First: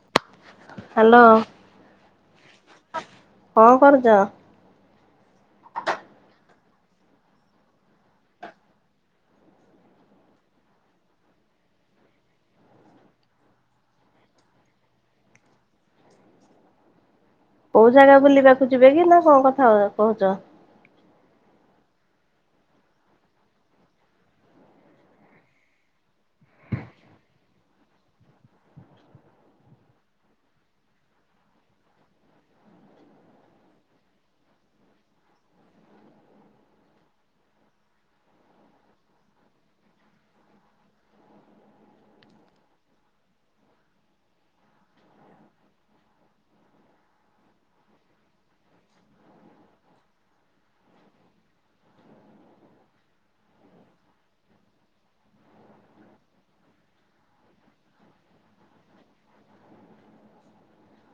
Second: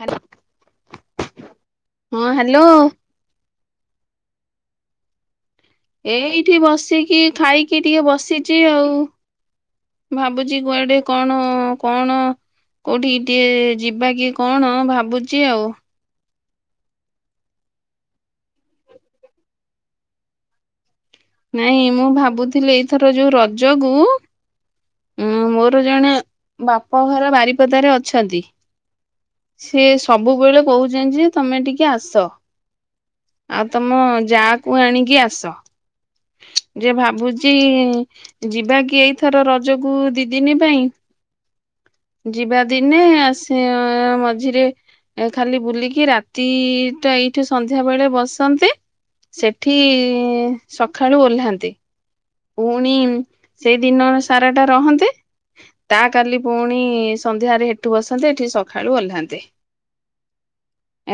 ହେଲା। Hello hello କଣ କରୁଚ? ଏଇଠି ବସିକି ଖାଇକି ଟିକେ ବସିଚି ଆଉ। ଭାବୁଚି କୁଆଡେ କଣ କଣ କୋଉଠି ଟିକେ ଯିବା କି କଣ ଭାବୁଚି ଆଉ କୋଉ ଜାଗା ବୁଲିବାକୁ ଯିବେ କି ନା କଣ କଥା କୋହୁଚ। ନାଇଁ ମୁଁ ଭାବୁଥିଲି ଏଇଥର ଯୋଉ ରଜକୁ ଉଁ ମୋର ଜଣେ ବାପ ଘର ବାରିପଦାରେ ଅଛନ୍ତି। ସେ ସବୁବେଳେ କହୁଛନ୍ତି ଯେ ତମେ ଟିକେ ଆସ। ଆଉ ତମ ଯାଆ କୁ ଆଣିକି ଆସ। ହୁଁ। ଯେ ଭାବୁଚି ଯିବା କି ଏଇଥର ରଜକୁ ଦିଇଦିନୀ ପାଇଁ? ଯିବା ଦିନେ ଆସି ମଝିରେ ଏ ଖାଲି ବୁଲିକି ରାତି ଟା ଏଇଠୁ ସନ୍ଧ୍ୟା ବେଳେ ବସ ସେଠି ସକାଳୁ ଓହ୍ଲାନ୍ତେ। ପୁଣି ସେଇଦିନ ସାରା ଟା ରହନ୍ତେ। ତା କାଲି ପୁଣି ସନ୍ଧ୍ୟାରେ ଏଠୁ ବସନ୍ତେ ଏଠି ସକାଳୁ ଓହ୍ଲାନ୍ତେ।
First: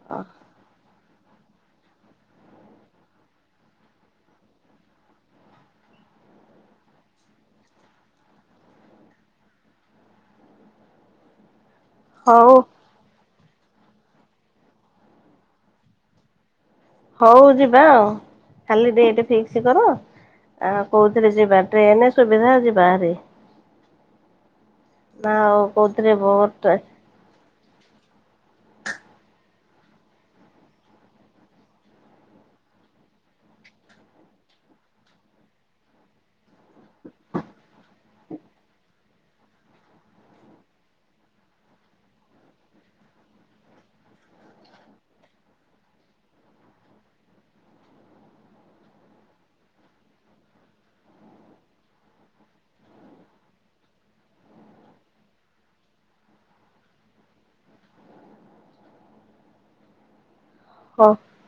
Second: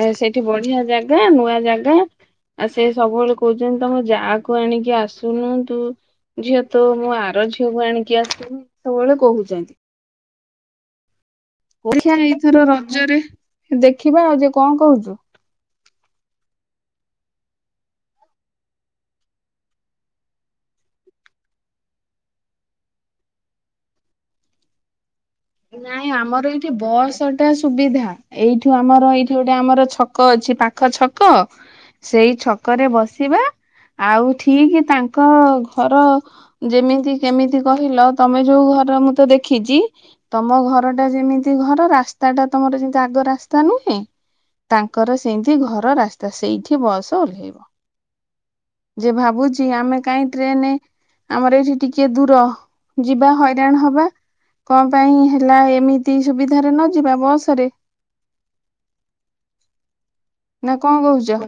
ଆ ସେଇଠି ବଢିଆ ଜାଗା ନୂଆ ଜା ଆଉ ସେ ସବୁବେଳେ କହୁଛନ୍ତି ତମ ଯାଆ ଆଣିକି ଆସୁନନ୍ତୁ। ଝିଅ ତ ମୁଁ ଆର ଝିଅକୁ ଆଣିକି ଆସି ସବୁବେଳେ କହୁଛନ୍ତି। ଓଡିିଆ ହଉ ଏଇଥର ରଜରେ ଦେଖିବା ଆଉ ଯେ କଣ କହୁଚୁ? ହଉ ଯିବା ଆଉ ଖାଲି ଡେଟ ଫିକ୍ସ କର। ଆ କୋଉଥିରେ ଯିବା ଟ୍ରେନ ସୁବିଧା ଯିବାଭାରି। ନାଁ ହଉ କଉ ଥିରେ ବସ୍ ଗଟା ସୁବିଧା ଏଇଠୁ ଆମର ଏଇଠି ଗୋଟେ ଆମର ଛକ ଅଛି ପାଖ ଛକ ସେଇ ଛକରେ ବସିବା ଆଉ ଠିକ ତାଙ୍କ ଘର ଯେମିତି କେମିତି କହିଲ ତମେ ଯୋଉ ମୁଁ ତ ଦେଖିଚି। ତମ ଘର ଟା ଯେମିତି ଘର ରାସ୍ତା ଟା ତମର ଯେମତି ଆଗ ରାସ୍ତା ନୁହେଁ। ତାଙ୍କର ସେମତି ଘର ରାସ୍ତା ସେଇଠି ବସ ଓହ୍ଲେଇବ। ଯେ ଭାବୁଚି ଆମେ କାହିଁ ଟ୍ରେନ ଆମର ଏଇଠି ଟିକେ ଦୂର ଯିବା ହଇରାଣ ହବା କ ପାଇଁ ହେଲା ଏମିତି ସୁବିଧାରେ ନ ଯିବା ବସ ରେ [inaudible] ନା କଣ ହଁ କହୁଛ?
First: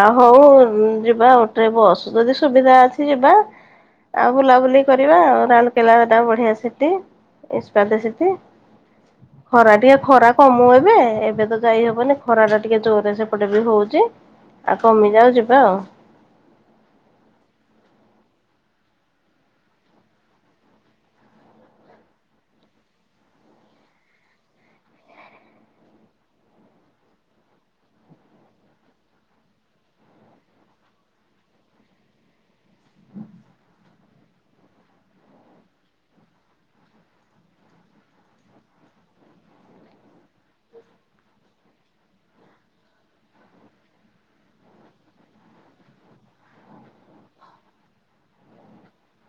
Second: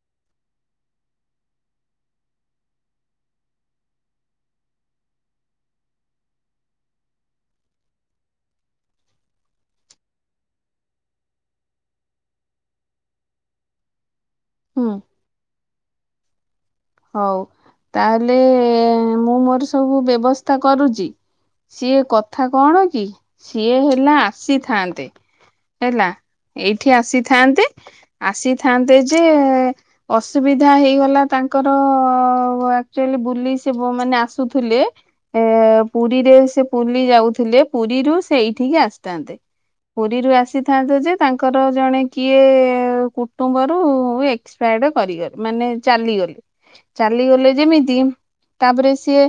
ଆ ହୋଉ ଯିବା ବସ୍ ଯଦି ସୁବିଧା ଅଛି ଯିବା। ଆଉ ବୁଲାବୁଲି କରିବା ଆଉ ରାଉଲକେଲାଟା ବଢିଆ ସେଠି [unintelligible] ଖରା ଟିକେ ଖରା କମୁ ଏବେ ଏବେ ତ ଯାଇହବନି ଖରା ଟା ଟିକେ ଜୋରରେ ସେ ଏପଟେ ବି ହୋଉଚି ଆଉ ହୁଁ କମିଯାଉ ଯିବା ଆଉ। ହଉ ତାହେଲେ ମୁଁ ମୋର ସବୁ ବ୍ୟବସ୍ଥା କରୁଚି। ସିଏ କଥା କଣ କି ସିଏ ହେଲା ଆସିଥାନ୍ତେ ହେଲା। ଏଇଠି ଆସିଥାନ୍ତେ ଆସିଥାନ୍ତେ ଯେ ଅସୁବିଧା ହେଇଗଲା ତାଙ୍କ ତାଚ ବୁ ସେ ମାନେ ଆସୁଥିଲେ ଏ ପୁରୀରେ ସେ ପୁରୀ ଯାଉଥିଲେ ପୁରୀରୁ ସେ ଏଇଠିକି ଆସିଥାନ୍ତେ ପୁରୀରୁ ଆସିଥାନ୍ତେ ଯେ ତାଙ୍କର ଜଣେ କିଏ କୁଟୁମ୍ବ ର ଏକ୍ପ ଗ ମାନେ ଚାଲିଗଲେ ଚାଲିଗଲେ ଯେମିତି ତାପରେ ସିଏ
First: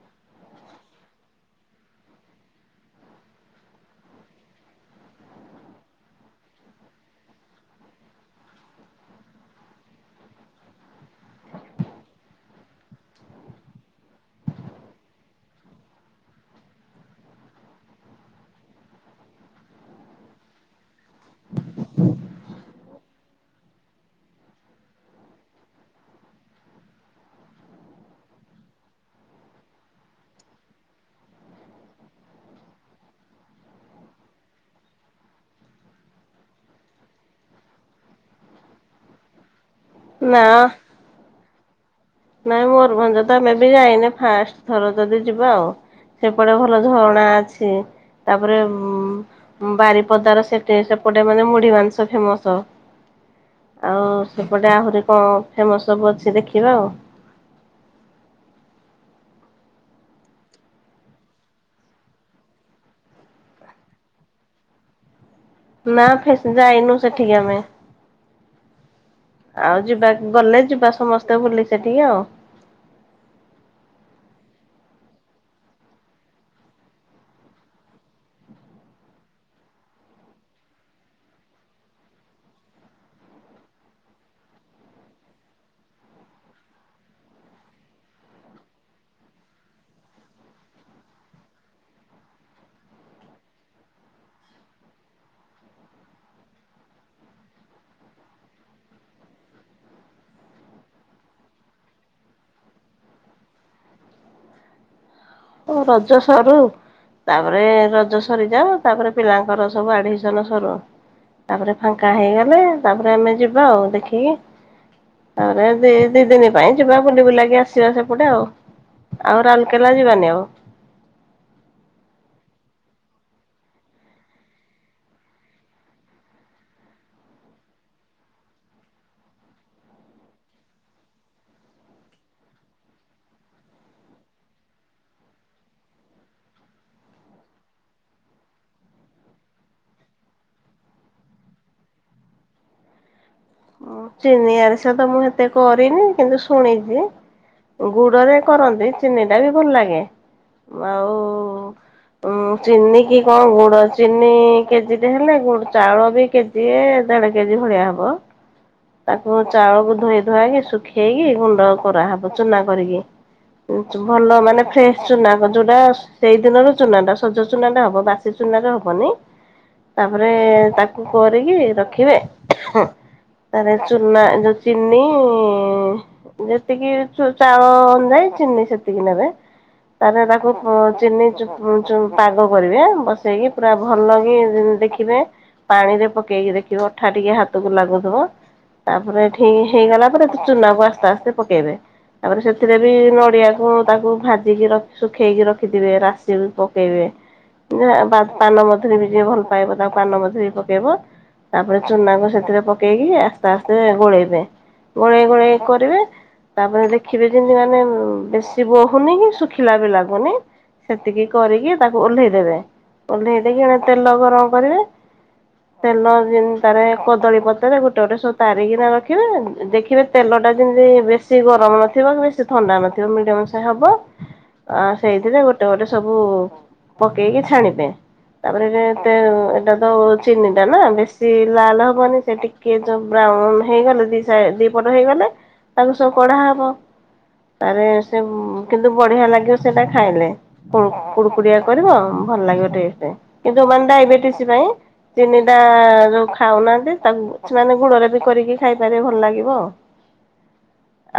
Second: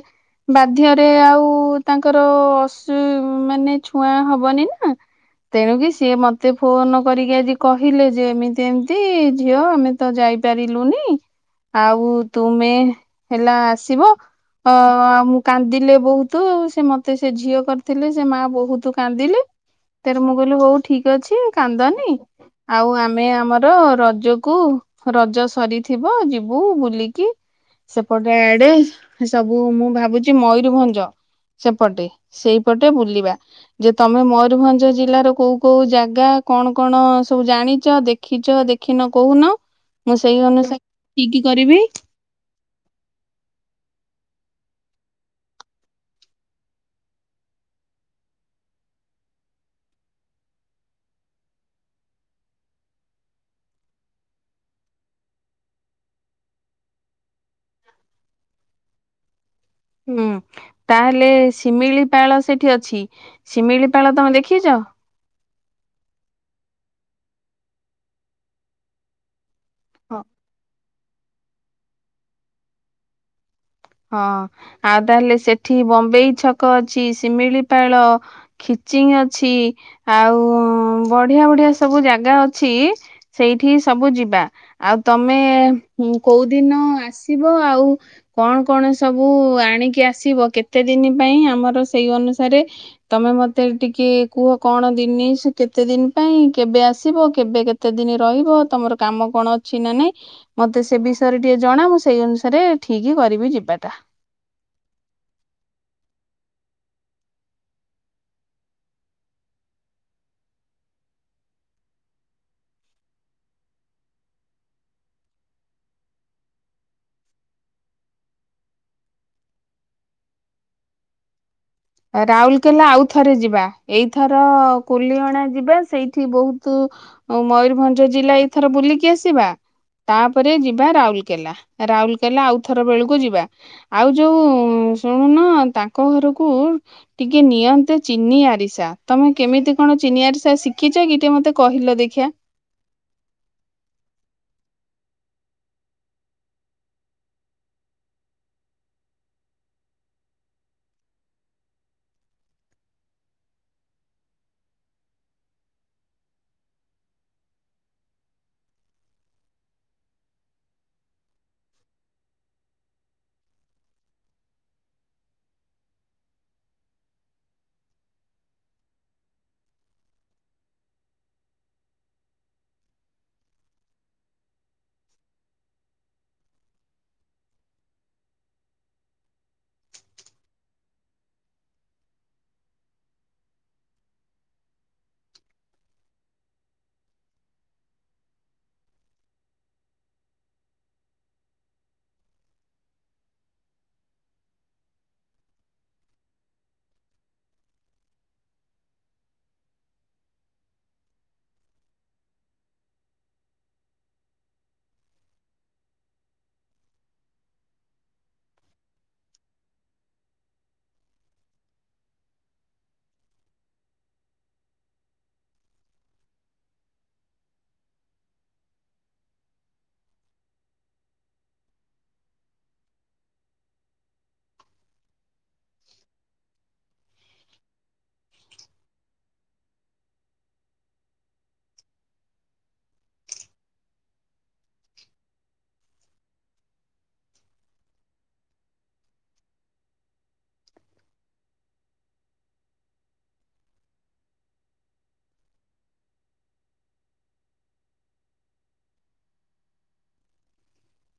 ବାଧ୍ୟରେ ଆଉ ତାଙ୍କର ଅସ ମାନେ ଛୁଆଁ ହବନି ନା ତେଣୁକି ସିଏ ମତେ ଫୋନ କରିକି ଆଜି କହିଲେ ଯେ ଏମିତି ଏମିତି ଝିଅ ଆମେ ତ ଯାଇ କହିପିଲୁନି ଆଉ ତୁମେ ହେଲା ଆସିବ ଅ ଆଉ ମୁଁ କାନ୍ଦିଲେ ବହୁତ ସେ ମତେ ସେ ଝିଅ କରିଥିଲେ ସେ ମା ବହୁତ କାନ୍ଦିଲେ ତରେ ମୁଁ କହିଲି ହୋଉ ଠିକ ଅଛି କାନ୍ଦନି ଆଉ ଆମେ ଆମର ରଜକୁ ରଜ ସରିଥିବ ଯିବୁୁ ବୁଲିକି ସେପଟେ ଆଡେ ସବୁ ମୁଁ ଭାବୁଛି ମୟୂରଭଞ୍ଜ ସେପଟେ ସେଇପଟେ ବୁଲିବା ଯେ ତମେ ମୟୂରଭଞ୍ଜ ଜିଲ୍ଲାର କୋଉ କୋଉ ଜାଗା କଣ କଣ ସବୁ ଜାଣିଛ ଦେଖିଛ ଦେଖିନ କହୁନ ମୁଁ ସେଇ ନା ଅନୁସାରେ ଠିକ କରିବି ନାଇଁ ମୟୂରଭଞ୍ଜ ତ ଆମେ ବି ଯାଇନି ଫାଷ୍ଟ ଥର ଯଦି ଯିବା ଆଉ ସେପଟେ ଭଲ ଝରଣା ଅଛି ତାପରେ ଉ ବାରିପଦାର ସେଠ ସେପଟେ ମାନେ ମୁଢି ମାଂସ ଫେମସ ଆଉ ସେପଟେ ଆହୁରି କଣ ଫେମସ ସବୁ ଅଛି ଦେଖିବା ଆଉ ହୁଁ ତାହେଲେ ଶିମିଳିପାଳ ସେଠି ଅଛି ଶିମିଳିପାଳ ତମେ ଦେଖିଛ ନା ଫ ଯାଇନୁ ସେଠିକ ଆମେ ଆଉ ଯିବା ଗଲେ ଯିବା ସମସ୍ତେ ଭୁଲି ସେଠିକେ ଆଉ ହଁ ଆଉ ତାହେଲେ ସେଠି ବମ୍ବେେଇ ଛକ ଅଛି ଶିମିଳିପାଳ ଚିଙ୍ଗ ଅଛି ଆଉ ବଢିଆ ବଢିଆ ସବୁ ଜାଗା ଅଛି ସେଇଠି ସବୁ ଯିବା ଆଉ ତମେ କୋଉ ଦିନ ଆସିବ ଆଉ କଣ କଣ ସବୁ ଆଣିକି ଆସିବ କେତେ ଦିନ ପାଇଁ ଆମର ସେଇ ଅନୁସାରେ ତମେ ମତେ ଟିକେ କୁହ କଣ ଦିନି ସେ କେତେ ଦିନ ପାଇଁ କେବେ ଆସିବ କେବେ କେତେ ଦିନ ରହିବ ତମର କାମ କଣ ଅଛି ନା ନାଇଁ ମତେ ସେ ବିଷୟରେ ଟିକେ ଜଣା ମୁଁ ସେଇ ଅନୁସାରେ ଠିକ କରିବି ଯିବି ବେଟା ଓ ରଜ ସରୁ ତାପରେ ରଜ ସରିଯାାଉ ତାପରେ ପିଲାଙ୍କର ସବୁ ଆଡମିସନ ସରୁ ତାପରେ ଫାଙ୍କା ହେଇଗଲେ ତାପରେ ଆମେ ଯିବା ଆଉ ଦେଖିକି ଆରେ ଦି ଦି ଦିନ ପାଇଁ ଯିବା ବୁଲିିବୁଲାଗି ଆସିବା ସେପଟେ ଆଉ ଆଉ ରାଲକେଲା ଯିବାନି ଆଉ ରାଉରକେଲା ଆଉ ଥରେ ଯିବା ଏଇଥର କୁଲିଅଣା ଯିବା ସେଇଠି ବହୁତ ମୟୂରଭଞ୍ଜ ଜିଲ୍ଲା ଏଥର ବୁଲିକି ଆସିବା ତାପରେ ଯିବା ରାଉରକେଲା ରାଉରକେଲା ଆଉ ଥର ବେଳକୁ ଯିବା ଆଉ ଯୋଉ ଶୁଣୁନ ତାଙ୍କ ଘରକୁ ଟିକେ ନିଅନ୍ତେ ଚିନି ଆରିସା ତମେ କେମିତି କଣ ଚିନି ଆରିସା ଶିଖିଛ କି ଟିକେ ମତେ କହିଲେ ଦେଖିିବା [inaudible] ଚିନି ଆରିଷ ତ ମୁଁ ଏତେ କରିନି କିନ୍ତୁ ଶୁଣିଛି ଗୁଡରେ କରନ୍ତି ଚିନି ଟା ବି ଭଲ ଲାଗେ ଆଉ ଉଁ ଚିନି କି କଣ ଗୁଡ ଚିନି କେଜିରେ ହେଲୋଡ ଚାଉଳ ବି କେଜି ଦେଢ଼ କେଜି ଭଳିଆ ହବ ତାକୁ ଚାଉଳକୁ ଧୋଇ ଧୁଆକି ଶୁଖେଇକି ଗୁଣ୍ଡ କରାହେବ ଚୁନା କରିକି ଭଲ ମାନେ ଫ୍ରେଶ ଚୁନା ଯୋଉଟା ସେଇ ଦିନରୁ ଚୁନା ଟା ସଜ ଚୁନା ଟା ହବ ବାସିଚ ଚୁନାରେ ର ହବନି ତାପରେ ତାକୁ କରିକି ରଖିବେ ତାହେଲେ ଚୁନା ଯୋଉ ଚିନି ଯେତିକି ଚୁ ଚାଉଳ ଅନୁଯାୟୀ ଚି ଚିନି ସେତିକି ନେବେ। ତାହେଲେ ତାକୁ ପୁ ଚିନି ଚୁ ଚୁ ପାଗ କରିବେ ବସେଇକି ପୁରା ଭଲ କି ଦେଖିବେ ପାଣିରେ ପକେଇକି ଦେଖିବେ ଅଠା ଟିକେ ହାତକୁ ଲାଗୁଥିବ। ତା ପରେ ଠିକ୍ ହେଇଗଲା ପରେ ତ ଚୁନାକୁ ଆସ୍ତେ ଆସ୍ତେ ପକେଇବେ ତାପରେ ସେଥିରେ ବି ନଡିଆକୁ ତାକୁ ଭାଜିକି ର ଶୁଖେଇକି ରଖିଥିବେ ରାଶି ପକେଇବେ। ଯା ବା ପାନ ମଧୁରୀ ବି ଯିଏ ଭଲ ପାଇବ ତାକୁ ପାନ ମଧୁରୀ ପକେଇବ ତା ପରେ ଚୁନାକୁ ସେଥିରେ ପକେଇକି ଆସ୍ତେ ଆସ୍ତେ ଗୋଳେଇବେ। ଗୋଳେଇ ଗୋଳେଇ କରିବେ ତା ପରେ ଦେଖିବେ ଯେମତି ମାନେ ଉଁ ବେଶୀ ବହୁନି କି ଶୁଖିଲା ବି ଲାଗୁନି। ସେତିକି କରିକି ତାକୁ ଓହ୍ଲେଇ ଦେବେ ଓହ୍ଲେଇ ଦେଇକି ଏଣେ ତେଲ ଗରମ କରିବେ ତେଲ ଯେମ ତାରେ କଦଳୀ ପତରେ ଗୋଟେ ଗୋଟେ ସୋ ତାରିକିନା ରଖିବେ ଦେଖିବେ ତେଲ ଟା ଯେମିତି ବେଶୀ ଗରମ ନଥିବ କି ବେଶୀ ଥଣ୍ଡା ନଥିବ ମିଡିୟମ୍ ସେ ହବ ଆ ସେଇଥିରେ ଗୋଟେ ଗୋଟେ ସବୁ ପକେଇକି ଛାଣିବେ। ତାପରେ ଯେ ଏତେ ଏଇଟା ତ ଚିନି ଟା ନା ବେଶୀ ଲାଲ୍ ହବନି ସେ ଟିକେ ଯୋଉ ପୂରା ଉଁ ହେଇଗଲେ ଦି ସାଇଟ୍ ଦି ପଟ ହେଇଗଲେ ତାକୁ ସବୁ କଢା ହବ। ତାପରେ ସେ ଉଁ କିନ୍ତୁ ବଢିଆ ଲାଗିବ ସେଟା ଖାଇଲେ କୁଡୁ କୁଡ କୁଡିଆ କରିବ ଭଲ ଲାଗିବ ଟେଷ୍ଟ୍ କିନ୍ତୁ ଯୋଉମାନେ ଡାଇବେଟିସି ପାଇଁ ଚିନିଟା ଯୋଉ ଖାଉନାହାନ୍ତି ତାକୁ ଛୁଆମାନେ ଗୁଡରେ ବି କରିକି ଖାଇପାରିବେ ଭଲ ଲାଗିବ।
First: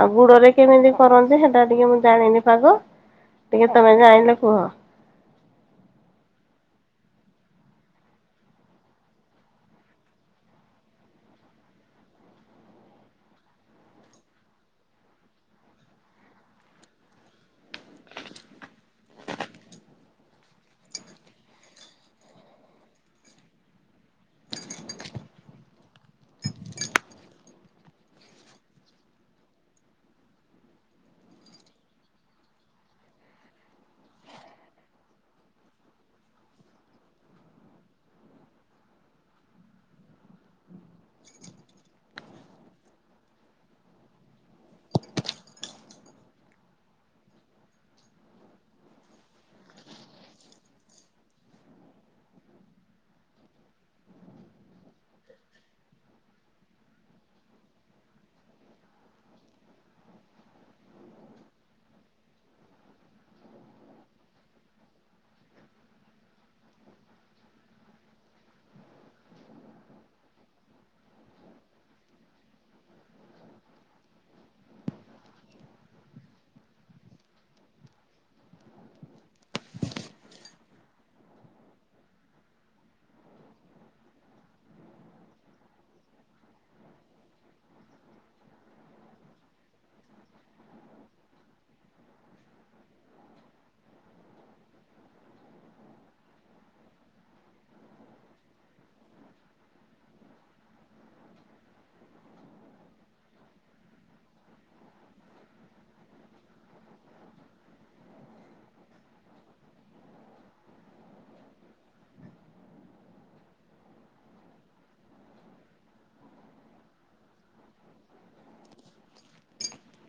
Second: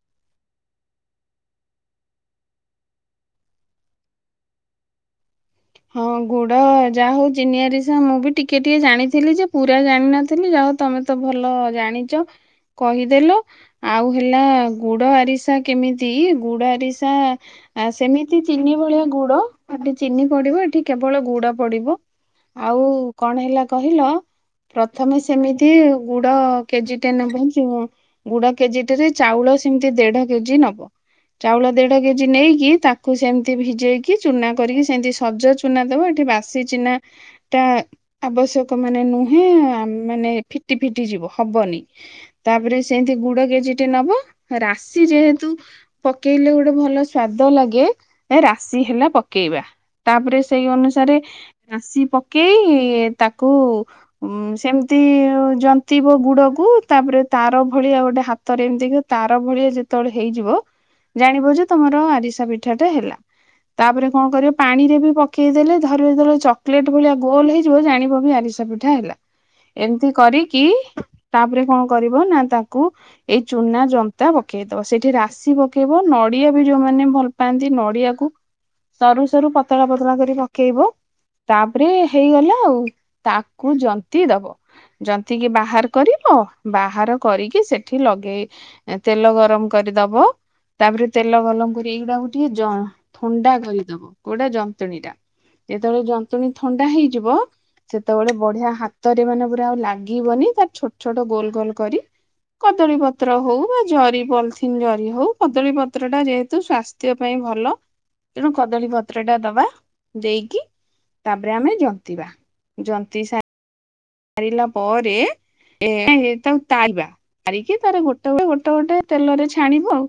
ଆଉ ଗୁଡରେ କେମିତି କରନ୍ତି ସେଟା ଟିକେ ମୁଁ ଜାଣିନି ପାଗ। ଟିକେ ତମେ ଜାଣିଲ କୁହ। ଗୁଡ଼ ଯାହା ହଉ ଚିନି ଆରିସା ମୁଁ ବି ଟିକେ ଟିକେ ଜାଣିଥିଲି ଯେ ପୁରା ଜାଣିିନଥିଲି ଯା ହଉ ତମେ ତ ଭଲ ଜାଣିଛ। କହିଦେଲ ଆଉ ହେଲା ଗୁଡ ଆରିସା କେମିତି ଗୁଡ ଆରିସା ଆଉ ସେମିତି ଚିନି ଭଳିଆ ଗୁଡ ଏଠି ଚିନି ପଡିବ ଏଠି କେବଳ ଗୁଡ ପଡିବ। ଆଉ କଣ ହେଲା କହିଲ। ପ୍ରଥମେ ସେମିତି ଗୁଡ କେଜି ଟେ ନେବ ଯୋଉ ଗୁଡ କେଜିଟେ ରେ ଚାଉଳ ସେମିତି ଦେଢ କେଜି ନବ। ଚାଉଳ ଦେଢ କେଜି ନେଇକି ତାକୁ ସେମିତି ଭିଜେଇକି ଚୁନା କରିକି ସେଏଁତି ସୁ ସଜ ଚୁନା ଦେବ ଏଠି ବାସି ଚିନା ଟା ଆବଶ୍ୟକ ମାନେ ନୁହେଁ ଆ ମା ନେ ଫିଟି ଫିଟି ଯିବ ହବନି ତାପରେ ସେଏଁତି ଗୁଡ କେଜିଟେ ନବ ରାଶି ଯେ ଯେହେତୁ ପକେଇଲେ ଗୋଟେ ଭଲ ସ୍ଵାଦ ଲାଗେ ଏ ରାଶି ହେଲା ପକେଇବା। ତା ପରେ ସେଇ ଅନୁସାରେ ରାଶି ପକେଇ ତାକୁ ଉଁ ସେମତି ତି ଜନ୍ତିବ ଗୁଡକୁ ତାପରେ ତାର ଭଳିଆ ଗୋଟେ ହାତରେ ଏମିତିକା ତାର ଭଳିଆ ଯେତେବ ଳେ ହେଇଯିବ ଜାଣିବ ଯେ ତମର ଆରିସା ପିଠା ଟା ହେଲା ତାପରେ କଣ କରିବ ପାଣିରେ ପକେଇ ଦେଲେ ଧରିବ ଯେତବେଳେ ଚକେଲେଟ୍ ଭଳିଆ ଗୋଲ ହେଇଯିବ ଜାଣିବ ଏବେ ଆରିସା ପିଠା ହେଲା। ଏମିତି କରିକି ତା ପରେ କଣ କରିବ ନା ତାକୁ ଏଇ ଚୁନା ଜନ୍ତା ପ ପକେଇଦବ ସେଇଠି ରାଶି ପକେଇବ ନଡିଆ ବି ଯୋଉମାନେ ଭଲ ପାଆନ୍ତି ନଡିଆକୁ ସରୁ ସରୁ ପତଳା ପତଳା କରି ପକେଇବ। ତା ପରେ ହେଇଗଲା ଆଉ ତାକୁ ଜନ୍ତି ଦବ। ଜନ୍ତିକି ବାହାର କରିବ ବାହାର କରିକି ସେଠି ଲଗେଇ ତେଲ ଗରମ କ ରି ଦବ ତା ପରେ ତେଲ ଗଲମ କରି ଏଇଗୁଡା ହଉଛି ଯଅ ଥଣ୍ଡା କରିଦବ। ପୁଡା ଯନ୍ତଣୀ ଟା ଯେତେବେଳେ ଯନ୍ତୁଣୀ ଥଣ୍ଡା ହେଇଯିବ ସେତେବେଳେ ବଢିଆ ହାତରେ ମାନେ ପୁରା ଆଉ ଲାଗିବନି ତାର ଛୋଟ ଛୋଟ ଗୋଲ୍ ଗୋଲ୍ କରି କଦଳୀ ପତ୍ର ହଉ ବା ଜରି ପଲିଥିନ୍ ଜରି ହଉ କଦଳୀ ପତ୍ର ଟା ଯେହେତୁ ସ୍ଵାସ୍ଥ୍ୟ ପାଇଁ ଭଲ ତେଣୁ କଦଳୀ ପ ପତ୍ର ଟା ଦବା ଦେଇକି ତାପରେ ଆମେ ଜନ୍ତିବା ଜନ୍ତି ସା ସାରିଲା ପରେ ଏ ଏଁ ତାକୁ ତାରିବା ତାରିକି ତାର ଗୋଟେ ଗୋଟେ ଗୋଟେ ତେଲରେ ଛାଣିବୁ ଆଉ।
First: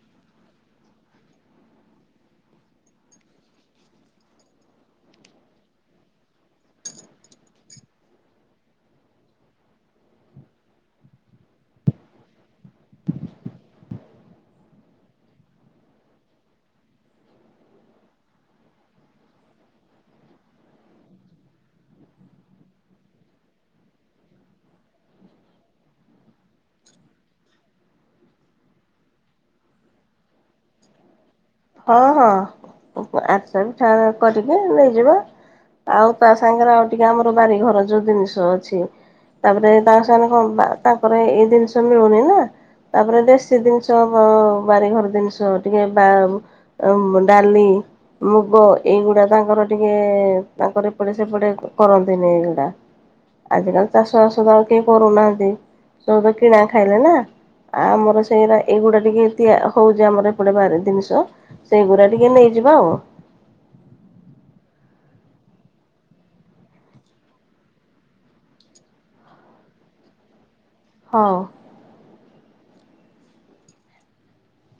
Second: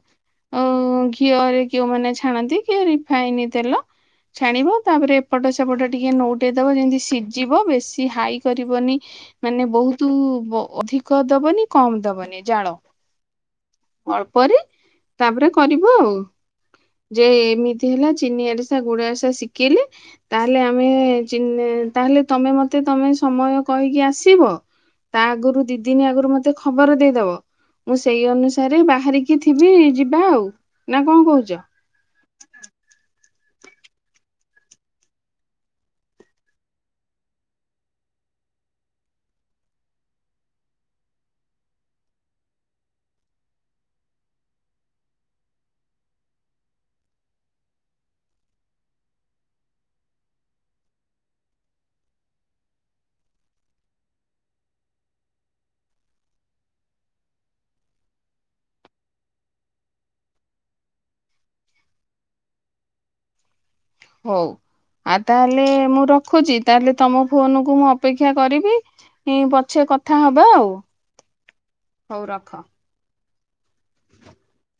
ଅ ଘିଅରେ କେଉଁମାନେ ଛାଣନ୍ତି କିଏ ରିଫାଇନ ତେଲ? ଛାଣିବ ତାପରେ ଏପଟ ସେପଟ ଟିକେ ନୋଉଟେଇ ଦବା ଯେମିତି ସିଝିବ ବେଶୀ ହାଇ କରି ଦବନି ମାନେ ବହୁତ ବ ଅଧିକ ଦବନି କମ ଦବନି ଜାଳ ଅଳ୍ପରେ ତାପରେ କରିବୁ ଆଉ ଯେ ଏମିତି ହେଲା ଚିନି ଆରିସା ଗୁଡ ଆରିସା ଶିଖିଲେ ତାହେଲେ ଆମେ ଚିନି ତାହେଲେ ତମେ ମତେ ତମେ ସମୟ କହିକି ଆସିବ। ତା ଆଗରୁ ଦି ଦିନି ଆଗରୁ ମତେ ଖବର ଦେଇଦବ। ମୁଁ ସେଇ ଅନୁସାରେ ବାହାରିକି ଥିବି ଯିବା ଆଉ ନା କଣ କହୁଛ? ହଁ ହଁ ଆରେଶା ପିଠା କରିକି ନେଇଯିବା। ଆଉ ତା ସାଙ୍ଗରେ ଆଉ ଟିକେ ଆମର ବାରିଘର ଯୋଉ ଜିନିଷ ଅଛି ତାପରେ ତାଙ୍କ ସାଙ୍ଗ କଣ ତାଙ୍କର ଏଇ ଜିନିଷ ମିଳୁନି ନା। ତାପରେ ଦେଶୀ ଜିନିଷ ବାରିଘର ଜିନିଷ ଟିକେ ବା ଉ ଡାଲି ମୁଗ ଏଇଗୁଡା ତାଙ୍କର ଟିକେ ତାଙ୍କର ଏପଟେ ସେପଟେ କରନ୍ତିନି ଏଇଗୁଡା। ଆଜିକାଲି ଚାଷ ବାସ ତ ଆଉ କେହି କରୁନାହାନ୍ତି ସବୁ ତ କିଣା ଖାଇଲେ ନା। ଆ ଆମର ସେଇଟା ଏଇଗୁଡା ଟିକେ ତିଆ ହଉଛି ଆମର ଏପଟେ ବାରି ଜିନିଷ। ସେଇଗୁଡ଼ା ଟିକେ ନେଇଯିବା ଆଉ। ହଉ। ଆଉ ତାହେଲେ ମୁଁ ରଖୁଛି ତାହେଲେ ତମ ଫୋନ କୁ ମୁଁ ଅପେକ୍ଷା କରିବି ପଛେ କଥା ହବା ଆଉ। ହଉ। ହଉ ରଖ। [inaudible]